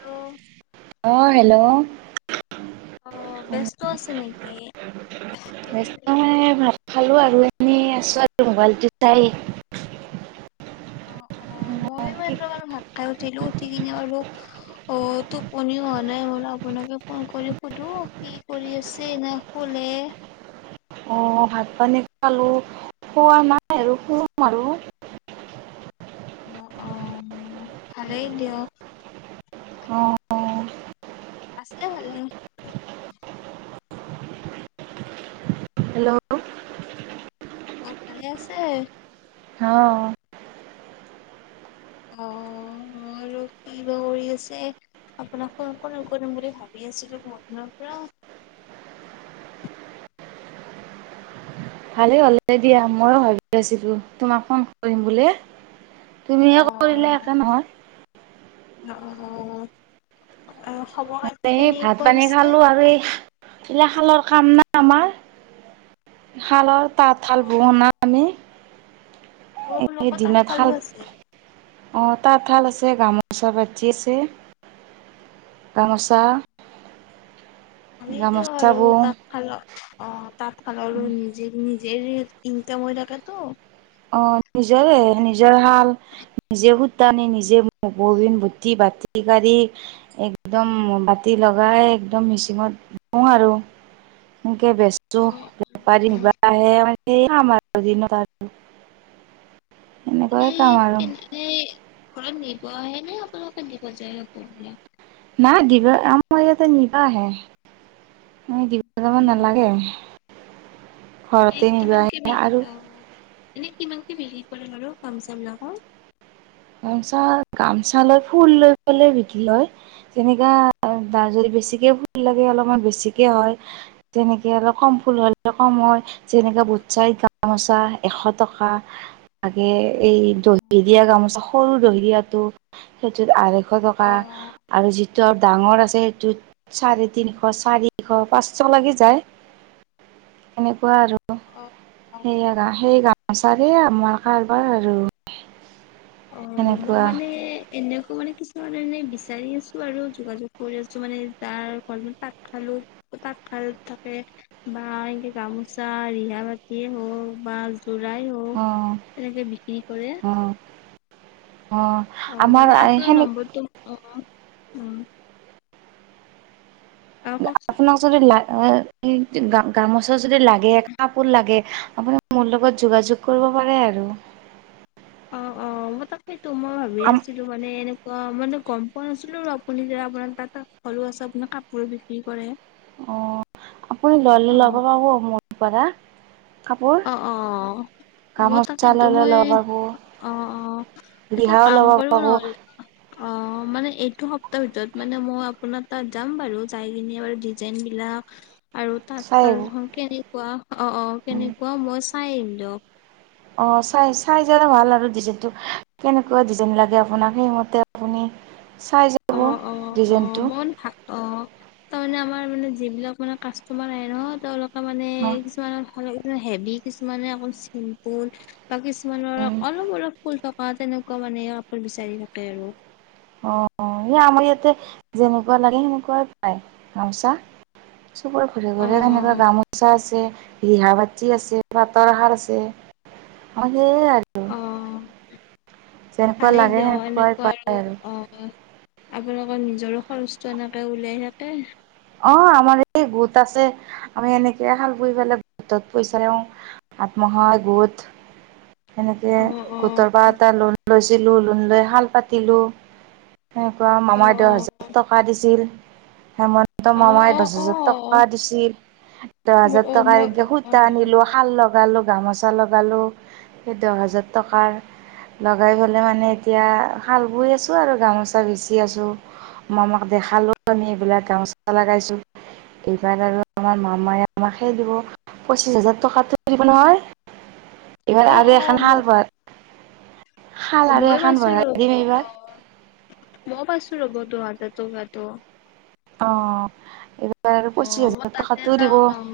ত। অ হেল্ল' অঁ ব্যস্ত আছে নে এই ব্যস্ত মানে ভাত খালো আৰু এনেই আছো আৰু মোবাইলটো চাই। অ, ময়ো কি [unintelligible] ভাত খাই উঠিলো উঠি কিনে আৰু অ' টোপনি হোৱা নাই বোলো আপোনাকে ফোন কৰি সোধোঁ, কি কৰি আছে নাই শুলে। অ' ভাত পানী খালো, শোৱা নাই আৰু শুম আৰু। অ'- অ' ভালেই দিয়ক। অঁ- অঁ। আছে ভালেই। হেল্ল' অ' ভালে আছে। অ'। অ' মই আৰু কি বা কৰি আছে আপোনাক ফোন কৰিম - কৰিম বুলি ভাবি আছিলো বহুতদিনৰ পৰা। ভালেই হ'ল দিয়া, ময়ো ভাবি আছিলো তোমাক ফোন কৰিম বুলি। তুমিয়ে অ কৰিলে একে নহয়। অ'। অ খবৰ খাতি এই ভাত কেনেকুৱা পানী পিছে? খালো আৰু এই তিলা খালো কাম নাই আমাৰ, শালৰ তাঁতশাল বহনা আমি। অঁ এই আপোনালোকৰ তাত দিনত শাল শালো আছে। অ' তাঁতশাল আছে, গামোচা বাতি আছে, গামোচা ভালেই দিয়ক গামোচা আৰু বওঁ তাঁতশালত, অ' তাঁতশালৰো নিজে নি যে ইনকাম হৈ থাকেটো। অ' নিজৰে, নিজৰ হাল নিজে সুতা নি নিজে ববিন বুতি-বাতি কাঢ়ি, একদম বাতি লগাই, একদম মিচিঙত [unintelligible] আৰু। অ বেচো অ বেপাৰী নিবা আহে [unintelligible] আমাৰ [unintelligible] [inaudible] [unintelligible] এনেকুৱাই কাম আৰু ঘৰত নিব আহে নে আপোনালোকে দিব যায় কাপোৰবিলাক। অঁ দিবা, আ মোৰ ইয়াতে নিবা আহে। মই দিব যাব নালাগে। ঘৰতে নিবা কিমান কে আহে দি আৰু অ', এনে কিমান কে বিকি কৰে বাৰু গামচা বিলাকৰ। গামোচা- গামোচা লৈ ফুল লৈ পেলে বিক্ৰী লয়, তেনেকা যদি বেছিকে ফুল লাগে অলপমান বেছিকে হয়, তেনেকে অলপ কম ফুল হলে কম হয়, যেনেকে বুটচাই গামোচা এশ টকা লাগে এই দহি দিয়া গামোচা দহি দিয়াটো, সেইটোত আঢ়ৈ শ টকা, অ আৰু যি য'ত ডাঙৰ আছে, সেইটোত চাৰে তিনিশ, চাৰিশ, পাঁচশ, লাগি যায়, এনেকুৱা আৰু। অ' অ সেয়াগা সেইয়া আচাৰেই আমাৰ কাৰবাৰ আৰু। অ', মই সেনেকুৱা মানে এনেকো মানে কিছুমান এনে বিচাৰি আছোঁ আৰু, যোগাযোগ কৰি আছোঁ, মানে যাৰ ঘৰত তাঁতশালো-তাঁতশাল থাকে বা এনেকে গামোচা ৰিহা বাতিয়ে হওঁক বা যোৰাই হওঁক, অ এনেকে বিক্ৰী কৰে অ অ', মানে আমাৰ এ, আপোনাৰ সেনেক নম্বৰটো অ উম অ কওকচোন আপোনাৰ ওচৰত যদি লাগ আ-এ, গা-গামোচা যদি লাগে, কাপোৰ লাগে, আপুনি মোৰ লগত যোগাযোগ কৰিব পাৰে আৰু। অ' অ', মই তাত কিন ত', মই ভাৱি আম আছিলোঁ মানে এনেক অ', মানে গম পোৱা নাছিলো আৰু আপুনি যে আপোনাৰ তাঁতশালো আছে, আপোনাৰ কাপোৰ বিক্ৰী কৰে। অ', আপুনি ললে অ ল'ব, [unintelligible] মোৰ পৰা। কাপোৰ অ', অ', মই গামোচা তাকেইটো ল'লে মই, ল'ব পাব অ', অ', এটা ৰিহাও কাম ল'ব কৰিব পাব নহল অ', মানে এইটো সপ্তাহৰ ভিতৰত মানে, মই আপোনাৰ তাত যাম বাৰু যাই কিনে বাৰু ডিজাইন বিলাক আৰু চাই তাঁতশালখন কেনেকুৱা, অ', অ', কেনে চাই আহিম দিয়ক। অ', চাই-চাই জালে ভাল আৰু ডিজাইনটো, কেনেকুৱা ডিজাইন লাগে আপোনাক সেইমতে আপুনি চাই যাব অ', অ', ডিজাইনটো অ', মন [unintelligible] তাৰমানে আমাৰ মানে যিবিলাক মানে কাষ্টমাৰ আহে ন', তেওঁলোক মানে কিছুমানত [unintelligible] হেভি কিছুমানে অকল চিম্পুল [unintelligible] কিছুমানৰ অলপ অলপ ফুল থক অ', তেনেকুৱা মানে আপোৰ বিচাৰি নাপাই আৰু। অ', অ', এ আমাৰ ইয়াতে যেনেকুৱা লাগে, সেনেকুৱাই পায় গামোচা। চবৰে ঘৰে অ ঘৰে অ তেনেকুৱা গামোচা আছে। ৰিহা বাতি আছে, পাটৰ আহাৰ আছে, সেইয়াই আৰু অ'। যেনেকুৱা ভালেই লাগে দিয় সেনেকুৱাই এনেকুৱা পায় আৰু অ', আপোনালোকৰ নিজৰো খৰচটো এনেকে ওলাই থাকে। অ', আমাৰ এই গোট আছে, আমি এনেকে শাল বহি পেলাই গোটত পইচা লওঁ, আত্মসহায় গোট এনেকে অ অ গোটৰ পৰা এটা লোন লৈছিলোঁ, লোন লৈ শাল পাতিলোঁ। সেনেকুৱা অ মামাই দহ হাজাৰ টকা দিছিল। হেম অ মামাই দচ অ হাজাৰ টকা দিছিল, দহ হাজাৰ অ টকা মই একে অ সুতা আনিলোঁ, শাল লগালোঁ গামোচা লগালোঁ, সেই দহ হাজাৰ টকাৰ লগাই পেলাই মানে এতিয়া শাল বৈ আছোঁ আৰু গামোচা বিচি আছোঁ, মামাক দেখালোঁ আনি এইবিলাক গামো [unintelligible] এইবাৰ আৰু আমাৰ মামাই আমাকহে দিব, পঁচিছ হাজাৰ টকাটো দিব নহয়। এইবাৰ অ আৰু অ এখন ম শাল [unintelligible] শাল আৰু মই এখন পাইছো ৰ'ব ভৰাই দিম অ এইবাৰ মই পাইছোঁ ৰ'ব দহ হাজাৰ টকাটো। অ' এইবাৰ আৰু পঁচিছ অ', মই হাজাৰ তাতে টকাটো দিব অ',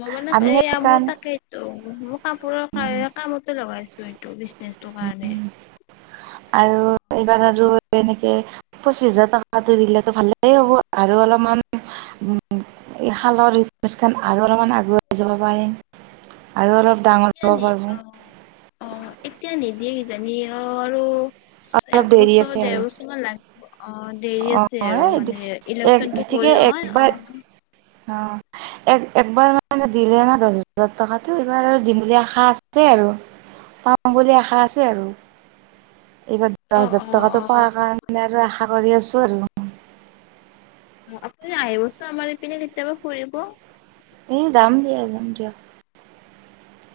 মই মানে আমি এইয়া মোৰ সেইকাৰণ তাকেইতো [unintelligible] কাপোৰৰ এই কামতে লগাই [unintelligible] বিজনেচটোৰ কাৰণে। আৰু এইবাৰ আৰু এনেকে পঁচিশ হাজাৰ টকাটো দিলেতো ভালেই হ'ব আৰু অলপমান উম, শালৰ [unintelligible] আৰু অলপমান আগুৱাই যাব পাৰিম আৰু অলপ ডাঙৰ হ'ব এতিয়ানে পাৰোঁ অ' অ' এতিয়া নে? কিইজানি অ' আৰু অলপ এক দেৰি বছৰ আছে ডেৰ আৰু বছৰ মান লাগ [unintelligible] অ' দেৰি অ আছে আৰু মানে এই ইলেকচনটো ঠিকে গ'ল নহয় একবাৰ অ'। অ' এক-একবাৰ মানে দিলে না দহ হাজাৰ টকাতটো এইবাৰ আৰু দিম বুলি আশা আছে আৰু, পাম বুলি আশা আছে আৰু। এইবাৰ অ দহ হাজাৰ অ অ টকাতটো অ পাৰ কাৰণে আৰু আশা কৰি আছোঁ আৰু। আপুনি আহিবচোন আমাৰ ইপিনে কেতিয়াবা ফুৰিব। এ যাম দিয়া যাম দিয়।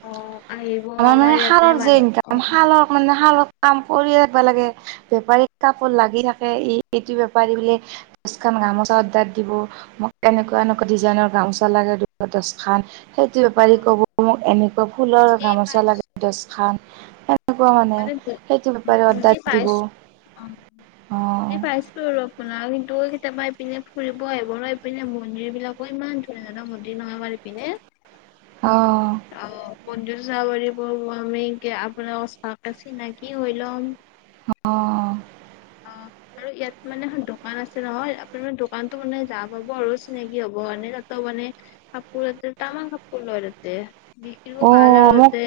অ'। আহিব আমাৰ মানে ইয়াতে শালৰ যে মানুহ অ ইনকাম শালৰ মানে শালত কাম কৰিয়ে বে লাগে বেপাৰী কাপোৰ লাগি থাকে ই এইটো বেপাৰী বোলে দচখান গামোচা অদাৰ দিব মোক এনেকুৱা এনেকুৱা ডিজাইনৰ গামোচা লাগে দচ খান সেইটো বেপাৰী কব মোক এনেকুৱা ফুল বুজি গামোচা লাগে দচখান। মানেজি বেপাৰী অৰ্ডাৰ বুজি অ' দিব অ জি পাইছোঁ আৰু আপোনা কিন্তু কেতিয়াবা এইপিনে ফুৰিব আহিব ন' এইপিনে মন্দিৰ বিলাকো ইমান ধুনীয়া ধুনীয়া মন্দিৰ নহয় আমাৰ এইপিনে। অ' অ পণ্ডয জা পৰিব [unintelligible] কে আপোনা অস্থা চিনাকি হৈ ল'ম। অ অ', আৰু ইয়াত মানে এখন দোকান আছে নহয়, আপোনাৰ মানে দোকানতো মানে যা, পাব আৰু চিনাকি হ'ব কাৰণে তাতো মানে কাপোৰ তাতে তামাম কাপোৰ লয় তাতে অ বিকিও ভাল আৰু মোক তাতে।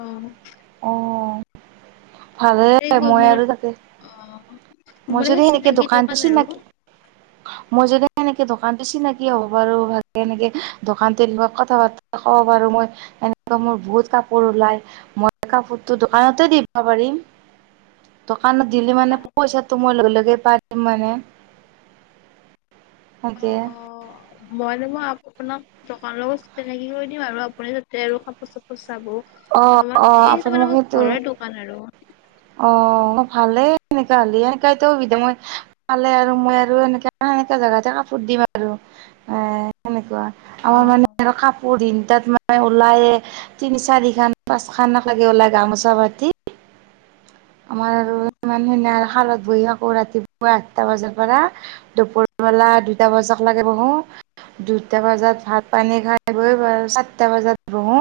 অ'। অ' ভালে সেইবোৰ মই মোৰ মোৰ আৰু তাতে অ মই মোৰ সেই যদি সেনেকে চিনাকি দোকানটো দোকান আৰু চিনাকি মই যদি সেনেকে দোকানটো চিনাকি হ'ব পাৰোঁ, ভালে এনেকে দোকানতে [unintelligible] কথা পাতি দেখাব পাৰো মই এনেক মোৰ বহুত কাপোৰ ওলাই মই কাপোৰটো দোকানতে দিব পাৰিম দো কানত দিলি মানে পইচাতো মই লগে, লগে পাই যাম মানে অ তাকে অ মই ন, মই আপোনাক দোকান লগত চিনাকি কৰি কৰি দিম আৰু আপুনি তাতে আৰু কাপোৰ চাপোৰ চাব অ আমাৰ, অ এইটো আপুনি মানে মোক সেইটো ঘৰৰ দোকান আৰু। অ ভালে এনেকা হ'লে সেনেকাটো সুবিধা মই পালে আৰু মই আৰু এনেকা সেনেকা জোগাতে কাপোৰ দিম আৰু এ, সেনেকুৱা আমাৰ অ মানে কাপোৰ [unintelligible] তাত মানে ওলায়ে তিনি, চাৰি খান-খান লাগে ওলাই গামোচা পাতি আমাৰ আৰু অ', ইমান [unintelligible] শালত বহি থাকো ৰাতিপুৱা আঠটা বজাৰ পৰা, দুপৰবেলা দুটা বজাৰ লৈকে বহো, দুটা বজাত ভাত পানী খাই বৈ বা, চাতটা বজাত বহো,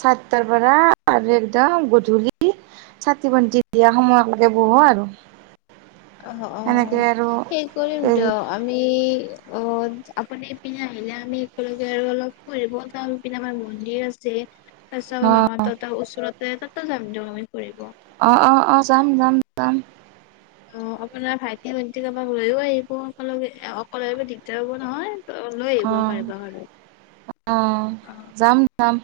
চাতটাৰ পৰা আৰু একদম গধূলি চাকি বন্তি দিয়া সময়লৈকে বহো আৰু। অ', এনেকে অ' আৰু সেই কৰিম হেৰি দিয়ক আমি অ আপুনি ইপিনে আহিলে আমি একেলগে আৰু অলপ ফুৰিব যাওঁ। এইপিনে আমাৰ মন্দিৰ আছে। তাৰ পিছত আমাৰ অ মামাহতৰ ওচৰত ত 'ত সমজোমি অ- অ- অ যাম- যাম -যাম অ আপোনাৰ ভাইটি ভটি কাৰোবাক লৈয়ও আহিব অকল অকলেব দিগদাৰ হ'ব নহয় ত' লৈ আহিব অ কাৰোবাক আৰু। আহ যাম, যাম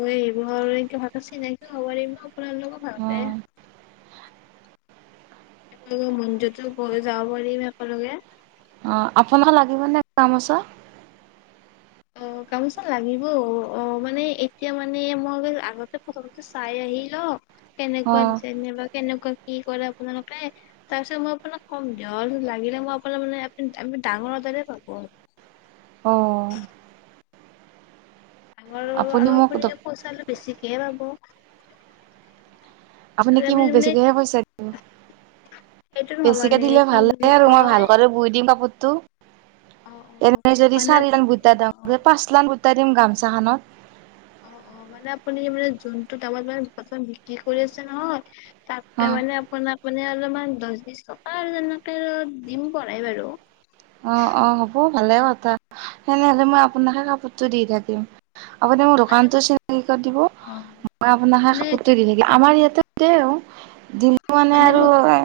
মইক ভাতাছি নাইক হবাৰ আকলাৰ লগোকো ভাল অ পায় েলগে ম যো যাবাৰিম একেলগে অ আপোনাৰ লাগিব নে কাম আছ অ গামচোন লাগিব অ মানে এতিয়া মানে মই আগতে প্ৰথমতে চাই আহি ল অ কেনেকুৱা যেন বাা কেনেকুৱা কি কৰে আপোনালোকে তাৰপিছত মই আপোনাক কম দিয় লাগিলে মই আপোনাৰ মানে আপু আ ডাঙৰ এটাতে পাব অঁ ডাঙৰ আৰু মোক আপুনিয়া পইচা বেছিক [unintelligible] আপুনি কি মোক বেছিকৈহে পইচা দিব সেইটো ভবা বেছিকে নাই দিলে কি ভালে বুলি আৰু মই কয় ভালক বৈ দিম কাপুৰটো ত অ অ এনে যদি মানে চাৰি আপুনি লান ভুটা দা অ পাঁচ লান ভুটা দিম গা জাহানত অ 'অ মানে আপুনি মানে যোনটো দামত মানে বিক্ৰী কৰি আছে নহয় অ তাকে মানে আপোনাৰ মে অলপমান দহ বিশ টকা আৰু তেনেকে দিম কৰাই বাৰু অ অ হ'ব ভালে কথা সেনেহলে মই আপোনাকে কাপোৰটো দি থাকিম আপুনি মোৰ মানে দোকানতো মোক চেল কৰি দিব অ মই আপোনাকেই মানে কাপোৰটো দি থোকি আমাৰ অ', ইয়াতে দেই দিল্লী মানে আৰু এ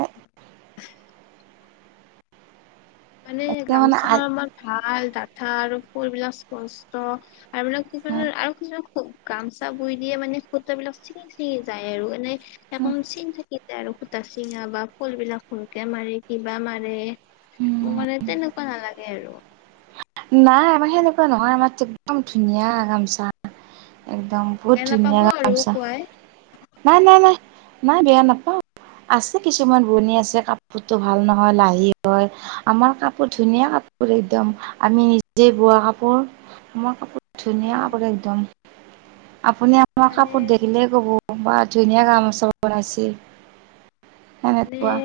মানে এতিয়া মানে গামোচা আমাৰ ভাল ডাঠা আৰু কুলবিলাক স্পষ্ট আৰু মানে কিছু আৰু কিছুমান গামচা বুই দিয়ে মানে সূত বিলাক চিঙি চিঙি যায় আৰু এনে এখন চিন থাকি যায় আৰু সূতা চিঙা বা ফুল বিলাক ভূলকে মাৰে কিবা মাৰে মানে তেনেকুৱা নালাগে আৰু নাই আমাৰ সেনেকুৱা নহয় আমাৰো একদম ধুনীয়া গামচা একদম বহুত বেয়া ধুনীয়া নাপাব আৰু গামচা খুৱাই নাই নাই নাই নাই বেয়া নাপাও আছে কিছুমান বনি আছে কাপোৰটো ভাল নহয় লাহি হয় আমাৰ কাপোৰ ধুনীয়া কাপোৰ একদম আমি নিজে বোৱা কাপোৰ মই কাপোৰ ধুনিয়া আকৌ একদম আপুনি আমাৰ মানে কাপোৰ দেখিলেই ক'ব কবা ধুনীয়া গামোচা বনাইছে মানে সেনেকুৱা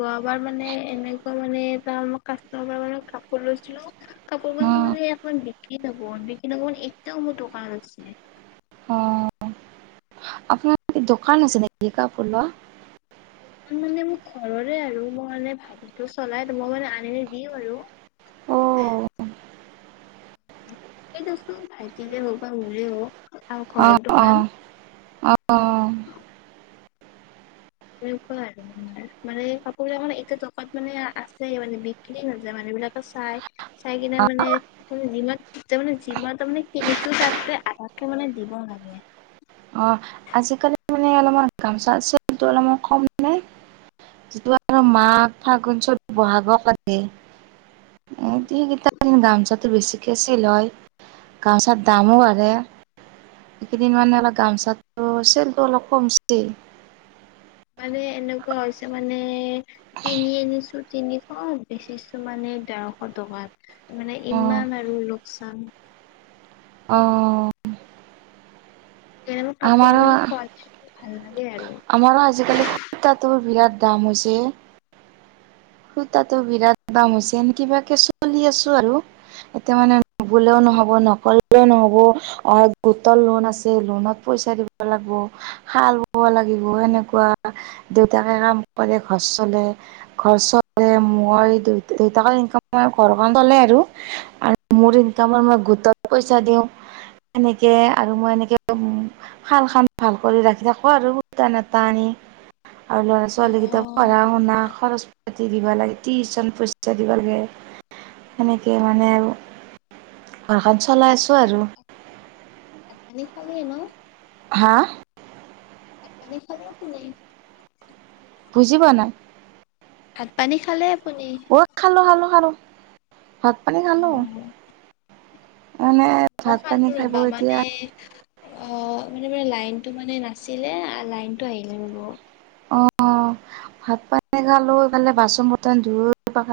যোৱাবাৰ মানে এনেকুৱা মানে ত মানে কাচটমাৰ পৰা মানে কাপোৰ‌ লৈছিলো কাপোৰখন উম [unintelligible] কি কাপোৰ বিক্ৰী নগল [unintelligible] অ আপোনাৰ দোকান আছে নেকি কাপোৰ লোৱা মানে মোৰ ঘৰৰে আৰু মই মানে ভাইতিটো চলাই মই মানে আনি নি দিওঁ আৰু অ এইটোচোন ভাইটীৰে হবা মৰে হক অ অহ অহ এনেকুৱা আৰু আমাৰ মানে কাপোৰ বিলাক মানে এতিয়া টকাত মানে আছে মানে বিক্ৰী নাযায় মানে এইবিলাকে চাই চাই কিনে অ মানে যিমান যিমান তাৰমানে কিনিছো তাত আধাতকে মানে দিব লাগে অ আজিকালি মানে অলপমান গামচা চেলটো অলপমান কমে যিটো আৰু মাঘ ফাগুন চব বহাগৰে [unintelligible] ডান্সত বেছিকে চেলয়, গামচাৰ দামো বাৰে, এইকেইদিন মানে [unintelligible] তো' চেলটো অলপ কমছে মানে এনেকুৱা হৈছে মানে কিনি আনিছোঁ তিনিশ, বেচিছো মানে ডেৰশ টকাত। মানে অ ইমান আৰু ল চাম অ' [unintelligible] কাপোৰ আমাৰো মানে কোৱালিটিটো ভাল লাগে আৰু। আমাৰো আজিকালি সূতাটোৰ বিৰাট দাম হৈছে, সূতাটো বিৰাট দাম হৈছে এনে কিবাকে চলি আছোঁ আৰু এতিয়া মানে নবলেয়ো নহ'ব, অ', নকৰিলেওঁ নহ'ব অ', গোটৰ লোন আছে, লোনত পইচা দিব লাগব, শাল বব লাগিব সেনেকুৱা, দেউতাকে কাম কৰে, ঘৰ চলে, ঘৰ চলে মই দেউতা, দেউতাকৰ ইনকাম ঘৰখন চলে আৰু, আৰু মোৰ ইনকামত মই গোটত পইচা দিওঁ সেনেকে আৰু মই এনেকে শাল খান ভাল কৰি ৰাখি থাকোঁ আৰু সূতা [unintelligible] টানি আৰু ল'ৰা, অ', ছোৱালী কেইটা অ'। পঢ়া শুনা খৰচ পাতি দিব লাগে, টিউচন পইচা দিব লাগে, সেনেকে মানে আৰু ঘৰখন চ চলাই আছোঁ আৰু। খালি ন'? হা? ভাত পানী খালেই তুমি বুজি পাৱা নাই। ভাত পানী খালে আপুনি? অ', খালোঁ, খালোঁ, খালোঁ। ভাত পানী খালোঁ। অ'। মানে মই ভাত পানী খালো খাই ৰবা বৈ মানে এতিয়া অ', মানে মানে লাইনটো মানে নাছিলে, লাইন টো আহিলে ৰ'ব। অ', ভাত পানী খালোঁ ইফালে বাচন-বৰ্তন ধুই পাখ